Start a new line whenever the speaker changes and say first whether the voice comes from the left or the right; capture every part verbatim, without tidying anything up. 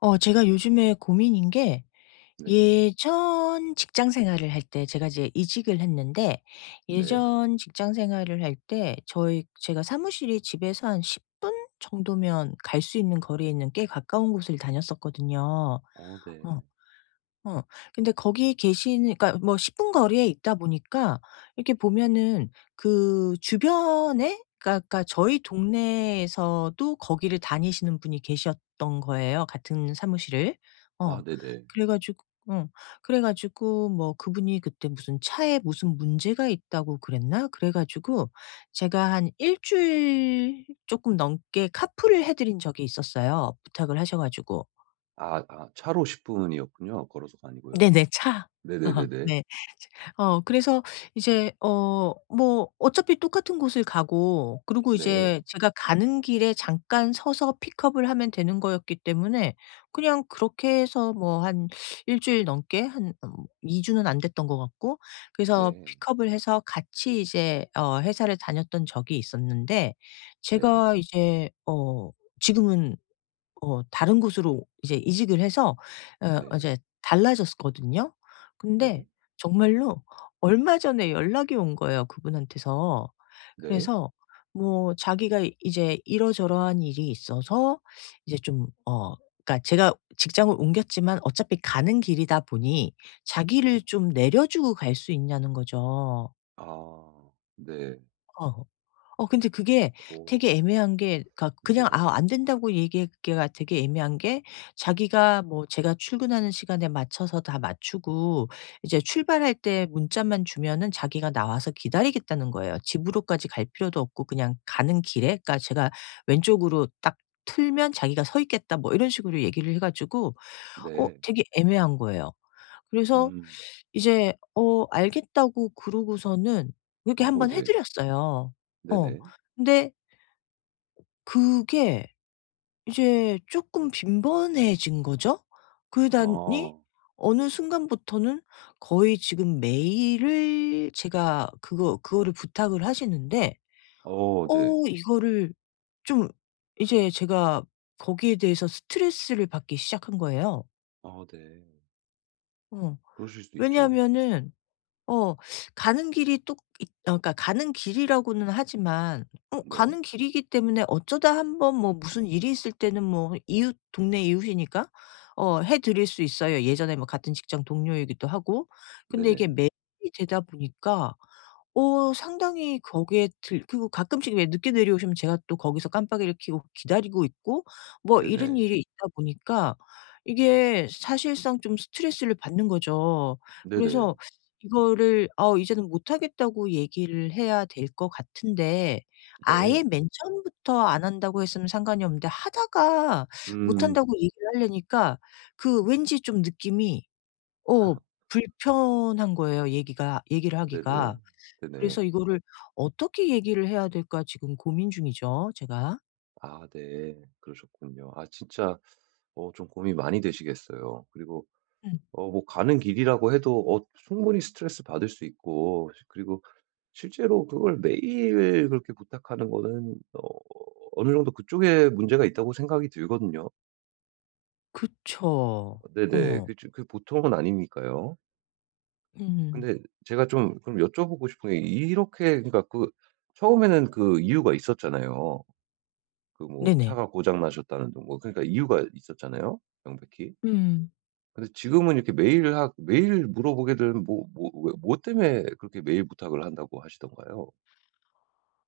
left: 어 제가 요즘에 고민인 게
right: 네.
left: 예전 직장 생활을 할 때 제가 이제 이직을 했는데
right: 네.
left: 예전 직장 생활을 할 때 저희 제가 사무실이 집에서 한 십 분 정도면 갈 수 있는 거리에 있는 꽤 가까운 곳을 다녔었거든요.
right: 어
left: 어.
right: 네.
left: 어. 근데 거기 계시는 그러니까 뭐 십 분 거리에 있다 보니까 이렇게 보면은 그 주변에 그러니까 그러니까 저희 동네에서도 거기를 다니시는 분이 계셨던 거예요, 같은 사무실을. 어.
right: 아 네네.
left: 그래 가지고 어. 그래 가지고 뭐 그분이 그때 무슨 차에 무슨 문제가 있다고 그랬나? 그래 가지고 제가 한 일 주일 조금 넘게 카풀을 해 드린 적이 있었어요, 부탁을 하셔 가지고.
right: 아 아 차로 십 분이었군요. 걸어서가 아니고요.
left: 네네. 차.
right: 네네네네.
left: 네. 어 그래서 이제 어 뭐 어차피 똑같은 곳을 가고, 그리고
right: 네.
left: 이제 제가 가는 길에 잠깐 서서 픽업을 하면 되는 거였기 때문에 그냥 그렇게 해서 뭐 한 일 주일 넘게, 한 음 이 주 주는 안 됐던 것 같고, 그래서
right: 네.
left: 픽업을 해서 같이 이제 어 회사를 다녔던 적이 있었는데
right: 네.
left: 제가 이제 어 지금은 어 다른 곳으로 이제 이직을 해서 음. 어
right: 네.
left: 이제 달라졌거든요.
right: 네.
left: 근데 정말로 얼마 전에 연락이 온 거예요, 그분한테서. 음.
right: 네.
left: 그래서 뭐 자기가 이제 이러저러한 일이 있어서 이제 좀 어 그러니까 제가 직장을 옮겼지만 어차피 가는 길이다 보니 자기를 좀 내려주고 갈 수 있냐는 거죠.
right: 아 네.
left: 어. 어 근데 그게
right: 오
left: 되게 애매한 게, 그러니까 그냥
right: 네네.
left: 아 안 된다고 얘기하기가 되게 애매한 게, 자기가 뭐 제가 출근하는 시간에 맞춰서 다 맞추고, 이제 출발할 때 문자만 주면은 자기가 나와서 기다리겠다는 거예요. 집으로까지 갈 필요도 없고 그냥 가는 길에, 그러니까 제가 왼쪽으로 딱 틀면 자기가 서 있겠다, 뭐 이런 식으로 얘기를 해 가지고 어
right: 네.
left: 되게 애매한 거예요. 그래서
right: 음.
left: 이제 어 알겠다고 그러고서는 그렇게 한
right: 어
left: 번 해
right: 네.
left: 드렸어요. 어.
right: 네네.
left: 근데 그게 이제 쪼끔 빈번해진 거죠. 그러다니
right: 아.
left: 어느 순간부터는 거의 지금 매일을 제가 그거 그거를 부탁을 하시는데
right: 어 네.
left: 어 이거를 좀 이제 제가 거기에 대해서 스트레스를 받기 시작한 거예요.
right: 아 네.
left: 어.
right: 그러실 수도 있죠.
left: 왜냐하면은 어. 가는 길이 또 있 어 그러니까 가는 길이라고는 하지만 어
right: 네.
left: 가는 길이기 때문에 어쩌다 한번 뭐 무슨 일이 있을 때는, 뭐 이웃 동네 이웃이니까 어 해 드릴 수 있어요. 예전에 뭐 같은 직장 동료이기도 하고. 근데 이게
right: 네네.
left: 매일이 되다 보니까 어 상당히 거기에 들 그리고 가끔씩 왜 늦게 내려오시면 제가 또 거기서 깜빡이를 켜고 기다리고 있고, 뭐 이런
right: 네네.
left: 일이 있다 보니까 이게 사실상 좀 스트레스를 받는 거죠.
right: 네네.
left: 그래서 이거를 어 이제는 못하겠다고 얘기를 해야 될 것 같은데,
right: 네.
left: 아예 맨 처음부터 안 한다고 했으면 상관이 없는데 하다가
right: 음.
left: 못한다고 얘기를 하려니까 그 왠지 좀 느낌이 어 불편한 거예요, 얘기가 얘기를
right: 네네.
left: 하기가.
right: 네네.
left: 그래서 이거를 어떻게 얘기를 해야 될까 지금 고민 중이죠, 제가.
right: 아 네. 그러셨군요. 아 진짜 어 좀 고민 많이 되시겠어요. 그리고
left: 음.
right: 어 뭐 가는 길이라고 해도 어 충분히 스트레스 받을 수 있고, 그리고 실제로 그걸 매일 그렇게 부탁하는 거는 어 어느 정도 그쪽에 문제가 있다고 생각이 들거든요.
left: 그쵸.
right: 네네.
left: 어.
right: 그 저 그 보통은 아니니까요.
left: 음.
right: 근데 제가 좀 그럼 여쭤보고 싶은 게, 이렇게 그러니까 그 처음에는 그 이유가 있었잖아요. 그 뭐
left: 네네.
right: 차가 고장 나셨다는 등, 뭐 그러니까 이유가 있었잖아요, 명백히.
left: 음.
right: 근데 지금은 이렇게 매일 하 매일 물어보게 되면, 뭐 뭐 왜 뭐 때문에 그렇게 매일 부탁을 한다고 하시던가요?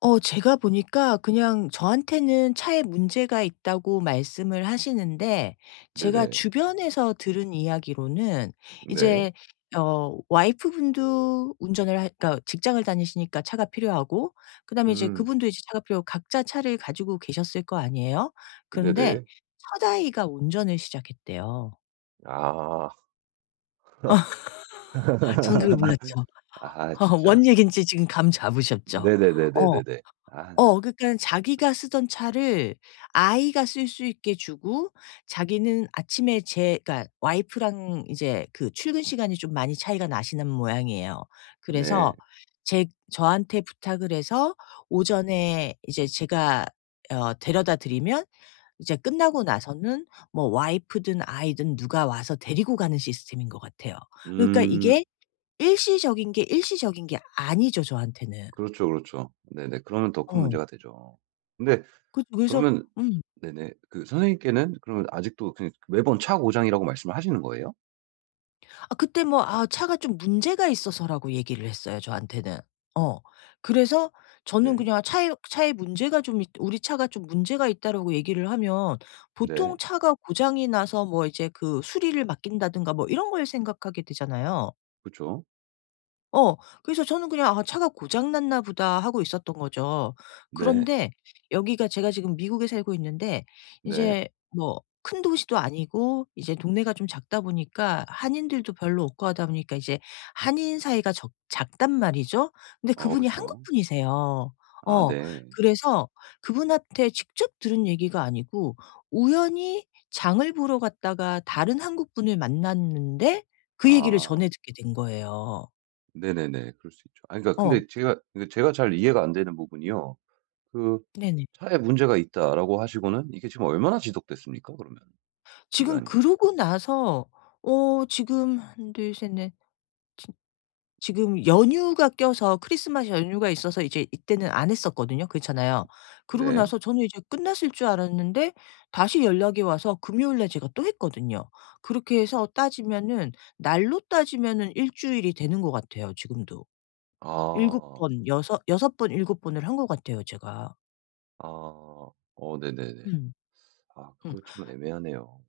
left: 어 제가 보니까 그냥 저한테는 차에 문제가 있다고 말씀을 하시는데, 제가
right: 네네.
left: 주변에서 들은 이야기로는
right: 네.
left: 이제 어 와이프분도 운전을 하 그러니까 직장을 다니시니까 차가 필요하고, 그다음에 이제
right: 음.
left: 그분도 이제 차가 필요하고, 각자 차를 가지고 계셨을 거 아니에요. 그런데
right: 네네.
left: 첫아이가 운전을 시작했대요.
right: 아.
left: 저는 그걸 몰랐죠.
right: 아 진짜.
left: 원 얘긴지 지금 감 잡으셨죠? 어.
right: 네네네네네네. 아
left: 어 그러니까는 자기가 쓰던 차를 아이가 쓸 수 있게 주고, 자기는 아침에 제 그러니까 와이프랑 이제 그 출근 시간이 좀 많이 차이가 나시는 모양이에요.
right: 네.
left: 그래서 제 저한테 부탁을 해서 오전에 이제 제가 어 데려다 드리면 이제 끝나고 나서는 뭐 와이프든 아이든 누가 와서 데리고 가는 시스템인 것 같아요. 그러니까
right: 음.
left: 이게 일시적인 게 일시적인 게 아니죠 저한테는.
right: 그렇죠, 그렇죠. 네네. 그러면 더 큰
left: 어.
right: 문제가 되죠. 근데
left: 그 그래서
right: 그러면
left: 음.
right: 네네. 그 선생님께는 그러면 아직도 그냥 매번 차 고장이라고 말씀을 하시는 거예요?
left: 아 그때 뭐 "아 차가 좀 문제가 있어서."라고 얘기를 했어요 저한테는. 어. 그래서 저는
right: 네.
left: 그냥 차에 차에 문제가 좀 있 "우리 차가 좀 문제가 있다."라고 얘기를 하면
right: 네.
left: 보통 차가 고장이 나서 뭐 이제 그 수리를 맡긴다든가 뭐 이런 걸 생각하게 되잖아요.
right: 그죠.
left: 어. 그래서 저는 그냥 '아 차가 고장 났나 보다.' 하고 있었던 거죠.
right: 네.
left: 그런데 여기가 제가 지금 미국에 살고 있는데,
right: 네.
left: 이제 뭐 큰 도시도 아니고 이제 동네가 좀 작다 보니까 한인들도 별로 없고 하다 보니까 이제 한인 사이가 적 작단 말이죠. 근데
right: 어그
left: 그분이 한국
right: 죠
left: 분이세요.
right: 아
left: 어.
right: 네.
left: 그래서 그분한테 직접 들은 얘기가 아니고 우연히 장을 보러 갔다가 다른 한국 분을 만났는데 그 얘기를
right: 아
left: 전해 듣게 된 거예요.
right: 네네네. 그럴 수 있죠. 아니 그러니까
left: 어.
right: 근데 제가 그러니까 제가 잘 이해가 안 되는 부분이요. 그
left: 네네.
right: "차에 문제가 있다."라고 하시고는, 이게 지금 얼마나 지속됐습니까 그러면,
left: 지금
right: 기간이?
left: 그러고 나서 어 지금 하나 둘 셋 넷, 지금 연휴가 껴서, 크리스마스 연휴가 있어서 이제 이때는 안 했었거든요. 그렇잖아요. 그러고
right: 네.
left: 나서 저는 이제 끝났을 줄 알았는데 다시 연락이 와서 금요일 날 제가 또 했거든요. 그렇게 해서 따지면은, 날로 따지면은 일 주일이 되는 것 같아요 지금도. 일곱
right: 아.
left: 번, 여섯 여섯 번곱 번을 한 것 같아요 제가.
right: 아. 어 네네네. 아
left: 음.
right: 그거 참 애매하네요.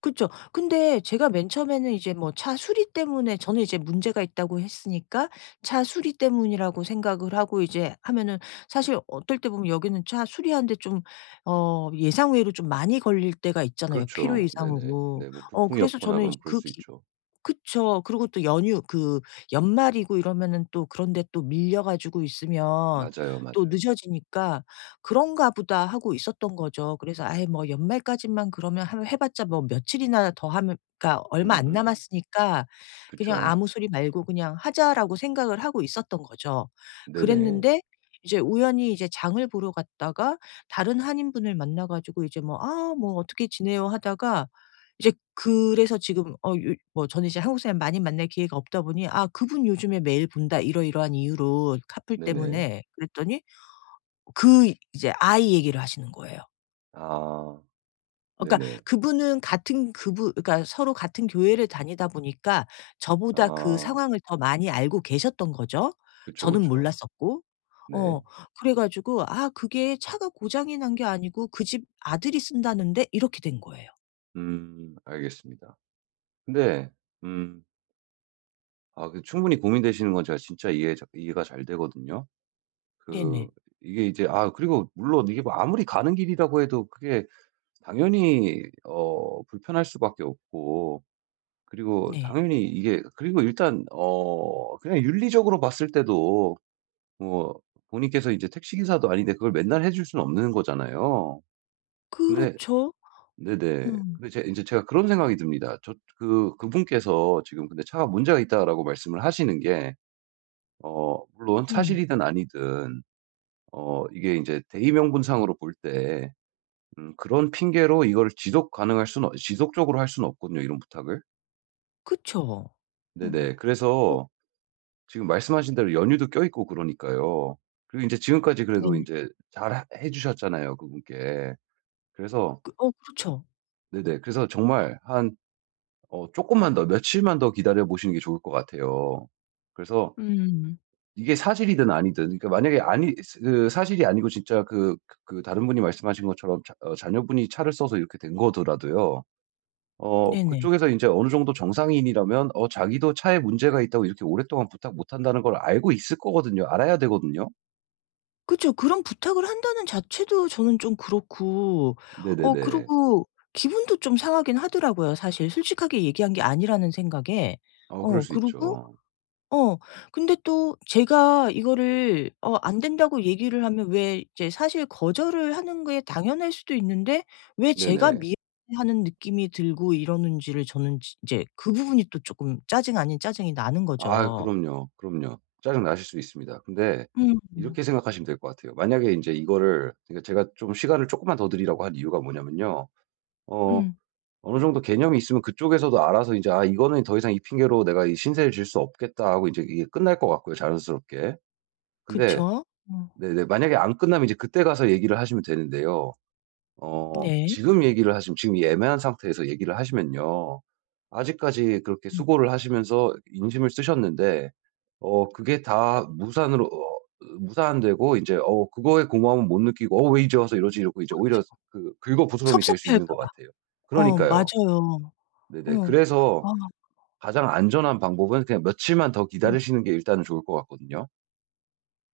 left: 그쵸. 근데 제가 맨 처음에는 이제 뭐 차 수리 때문에, 저는 이제 문제가 있다고 했으니까 차 수리 때문이라고 생각을 하고 이제 하면은 사실 어떨 때 보면 여기는 차 수리하는데 좀 어 예상 외로 좀 많이 걸릴 때가 있잖아요, 필요
right: 그렇죠. 네네.
left: 이상으로.
right: 네 뭐
left: 어
right: 부품이
left: 그래서
right: 없거나
left: 저는 이제
right: 그럼 그럴
left: 그
right: 수
left: 기
right: 있죠.
left: 그쵸. 그리고 또 연휴 그 연말이고 이러면은 또 그런 데 또 밀려 가지고 있으면
right: 맞아요,
left: 또
right: 맞아요.
left: 늦어지니까 '그런가 보다.' 하고 있었던 거죠. 그래서 '아이 뭐 연말까지만 그러면 하면 해 봤자 뭐 며칠이나 더 하면, 그러니까 얼마 안
right: 음음음.
left: 남았으니까 그냥
right: 그쵸.
left: 아무 소리 말고 그냥 하자.'라고 생각을 하고 있었던 거죠.
right: 네네.
left: 그랬는데 이제 우연히 이제 장을 보러 갔다가 다른 한인분을 만나 가지고 이제 뭐 "아 뭐 어떻게 지내요?" 하다가 이제 그래서 지금 어 요 뭐 저는 이제 한국 사람 많이 만날 기회가 없다 보니 "아 그분 요즘에 매일 본다.", 이러이러한 이유로 "카풀
right: 네네.
left: 때문에." 그랬더니 그 이제 아이 얘기를 하시는 거예요.
right: 아
left: 어, 그러니까
right: 네네.
left: 그분은 같은 그분 그러니까 서로 같은 교회를 다니다 보니까 저보다 그
right: 아
left: 상황을 더 많이 알고 계셨던 거죠.
right: 그쵸,
left: 저는
right: 그쵸.
left: 몰랐었고. 어
right: 네.
left: 그래 가지고 "아 그게 차가 고장이 난 게 아니고 그 집 아들이 쓴다는데." 이렇게 된 거예요.
right: 음 알겠습니다. 근데 음 아 그 충분히 고민되시는 건 제가 진짜 이해 이해가 잘 되거든요. 그
left: 네네.
right: 이게 이제 아 그리고 물론 이게 뭐 아무리 가는 길이라고 해도, 그게 당연히 어 불편할 수밖에 없고, 그리고
left: 네.
right: 당연히 이게 그리고 일단 어 그냥 윤리적으로 봤을 때도 뭐 본인께서 이제 택시 기사도 아닌데 그걸 맨날 해줄 수는 없는 거잖아요. 근데
left: 그렇죠.
right: 네네.
left: 어.
right: 근데 제제 제가 그런 생각이 듭니다. 저 그 그분께서 지금 근데 "차가 문제가 있다."라고 말씀을 하시는 게, 어 물론
left: 음.
right: 사실이든 아니든, 어 이게 이제 대의 명분상으로 볼 때 음 그런 핑계로 이걸 지속 가능할 수는 없 지속적으로 할 수는 없거든요, 이런 부탁을.
left: 그쵸. 어.
right: 네네.
left: 어 어
right: 그래서 지금 말씀하신 대로 연유도 껴있고 그러니까요. 그리고 이제 지금까지 그래도 이
left: 네네.
right: 제 잘 하 해 주셨잖아요, 그분께. 그래서
left: 그 어 그렇죠.
right: 네네. 그래서 정말 한 어 조금만 더 며칠만 더 기다려 보시는 게 좋을 것 같아요. 그래서
left: 음
right: 이게 사실이든 아니든, 그러니까 만약에 아니 그 사실이 아니고 진짜 그 그 다른 분이 말씀하신 것처럼 자 어 자녀분이 차를 써서 이렇게 된 거더라도요. 어
left: 네네.
right: 그쪽에서 이제 어느 정도 정상인이라면, 어 자기도 차에 문제가 있다고 이렇게 오랫동안 부탁 못 한다는 걸 알고 있을 거거든요. 알아야 되거든요.
left: 그쵸. 그런 부탁을 한다는 자체도 저는 좀 그렇고 어
right: 네네네.
left: 그리고 기분도 좀 상하긴 하더라고요 사실. 솔직하게 얘기한 게 아니라는 생각에.
right: 어 그럴
left: 어
right: 수
left: 그리고
right: 있죠.
left: 어. 근데 또 제가 이거를 어 안 된다고 얘기를 하면 왜 이제 사실 거절을 하는 게 당연할 수도 있는데, 왜 제가
right: 네네.
left: 미안해하는 느낌이 들고 이러는지를 저는 지 이제 그 부분이 또 조금 짜증 아닌 짜증이 나는
right: 아
left: 거죠.
right: 그럼요, 그럼요. 짜증나실 수 있습니다. 근데
left: 음.
right: 이렇게 생각하시면 될 것 같아요. 만약에 이제 이거를, 그러니까 제가 좀 시간을 조금만 더 드리라고 한 이유가 뭐냐면요. 어
left: 음.
right: 어느 정도 개념이 있으면 그쪽에서도 알아서 이제 '아 이거는 더 이상 이 핑계로 내가 이 신세를 질 수 없겠다.' 하고 이제 이게 끝날 것 같고요, 자연스럽게. 근데
left: 그쵸. 어.
right: 네네, 만약에 안 끝나면 이제 그때 가서 얘기를 하시면 되는데요. 어
left: 네.
right: 지금 얘기를 하시면, 지금 이 애매한 상태에서 얘기를 하시면요, 아직까지 그렇게
left: 음
right: 수고를 하시면서 인심을 쓰셨는데 어 그게 다 무산으로 어 무산되고 이제 어 그거에 고마움은 못 느끼고 '어 왜 이제 와서 이러지?' 이러고 이제 오히려
left: 그쵸.
right: 그 긁어부스럼이 될 수 있는
left: 섭섭해할까
right: 것
left: 봐.
right: 같아요.
left: 어
right: 그러니까요.
left: 맞아요.
right: 네네.
left: 어.
right: 그래서
left: 아
right: 가장 안전한 방법은 그냥 며칠만 더
left: 음.
right: 기다리시는 게 일단은 좋을 것 같거든요.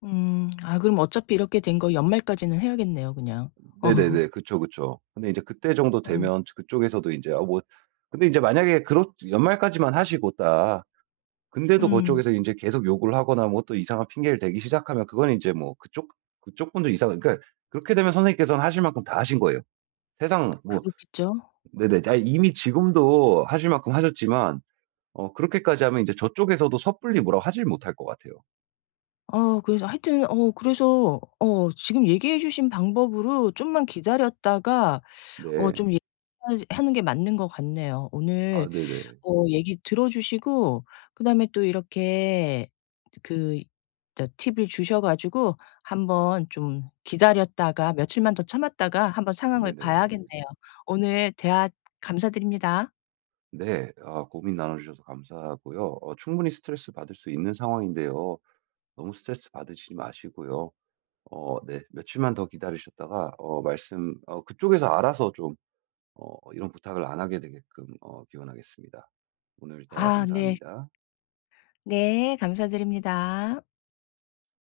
left: 음. 아 그럼 어차피 이렇게 된 거 연말까지는 해야겠네요 그냥.
right: 네네네. 그쵸, 그쵸. 근데 이제 그때 정도
left: 어. 음.
right: 되면 그쪽에서도 인제 아 뭐 근데 인제 만약에 그렇 연말까지만 하시고 딱, 근데도
left: 음.
right: 그쪽에서 인제 계속 요구를 하거나 뭐 또 이상한 핑계를 대기 시작하면, 그건 인제 뭐 그쪽 그쪽 분들 이상 그러니까 그렇게 되면 선생님께서는 하실 만큼 다 하신 거예요. 세상 뭐
left: 그렇겠죠.
right: 네네. 아 이미 지금도 하실 만큼 하셨지만, 어 그렇게까지 하면 이제 저쪽에서도 섣불리 뭐라고 하질 못할 것 같아요.
left: 어 그래서 하여튼 어 그래서 어 지금 얘기해 주신 방법으로 좀만 기다렸다가 어
right: 네.
left: 좀 얘기하 하는 게 맞는 것 같네요. 오늘
right: 아 네네.
left: 어 얘기 들어 주시고, 그다음에 또 이렇게 그 저 팁을 주셔 가지고 한번 좀 기다렸다가 며칠만 더 참았다가 한번 상황을
right: 네네.
left: 봐야겠네요. 오늘 대화 감사드립니다.
right: 네. 아 고민 나눠주셔서 감사하고요. 어 충분히 스트레스 받을 수 있는 상황인데요. 너무 스트레스 받으시지 마시고요. 어 네. 며칠만 더 기다리셨다가 어 말씀 어 그쪽에서 알아서 좀 어 이런 부탁을 안 하게 되게끔 어 기원하겠습니다. 오늘 대화
left: 아 네.
right: 감사합니다.
left: 네 감사드립니다.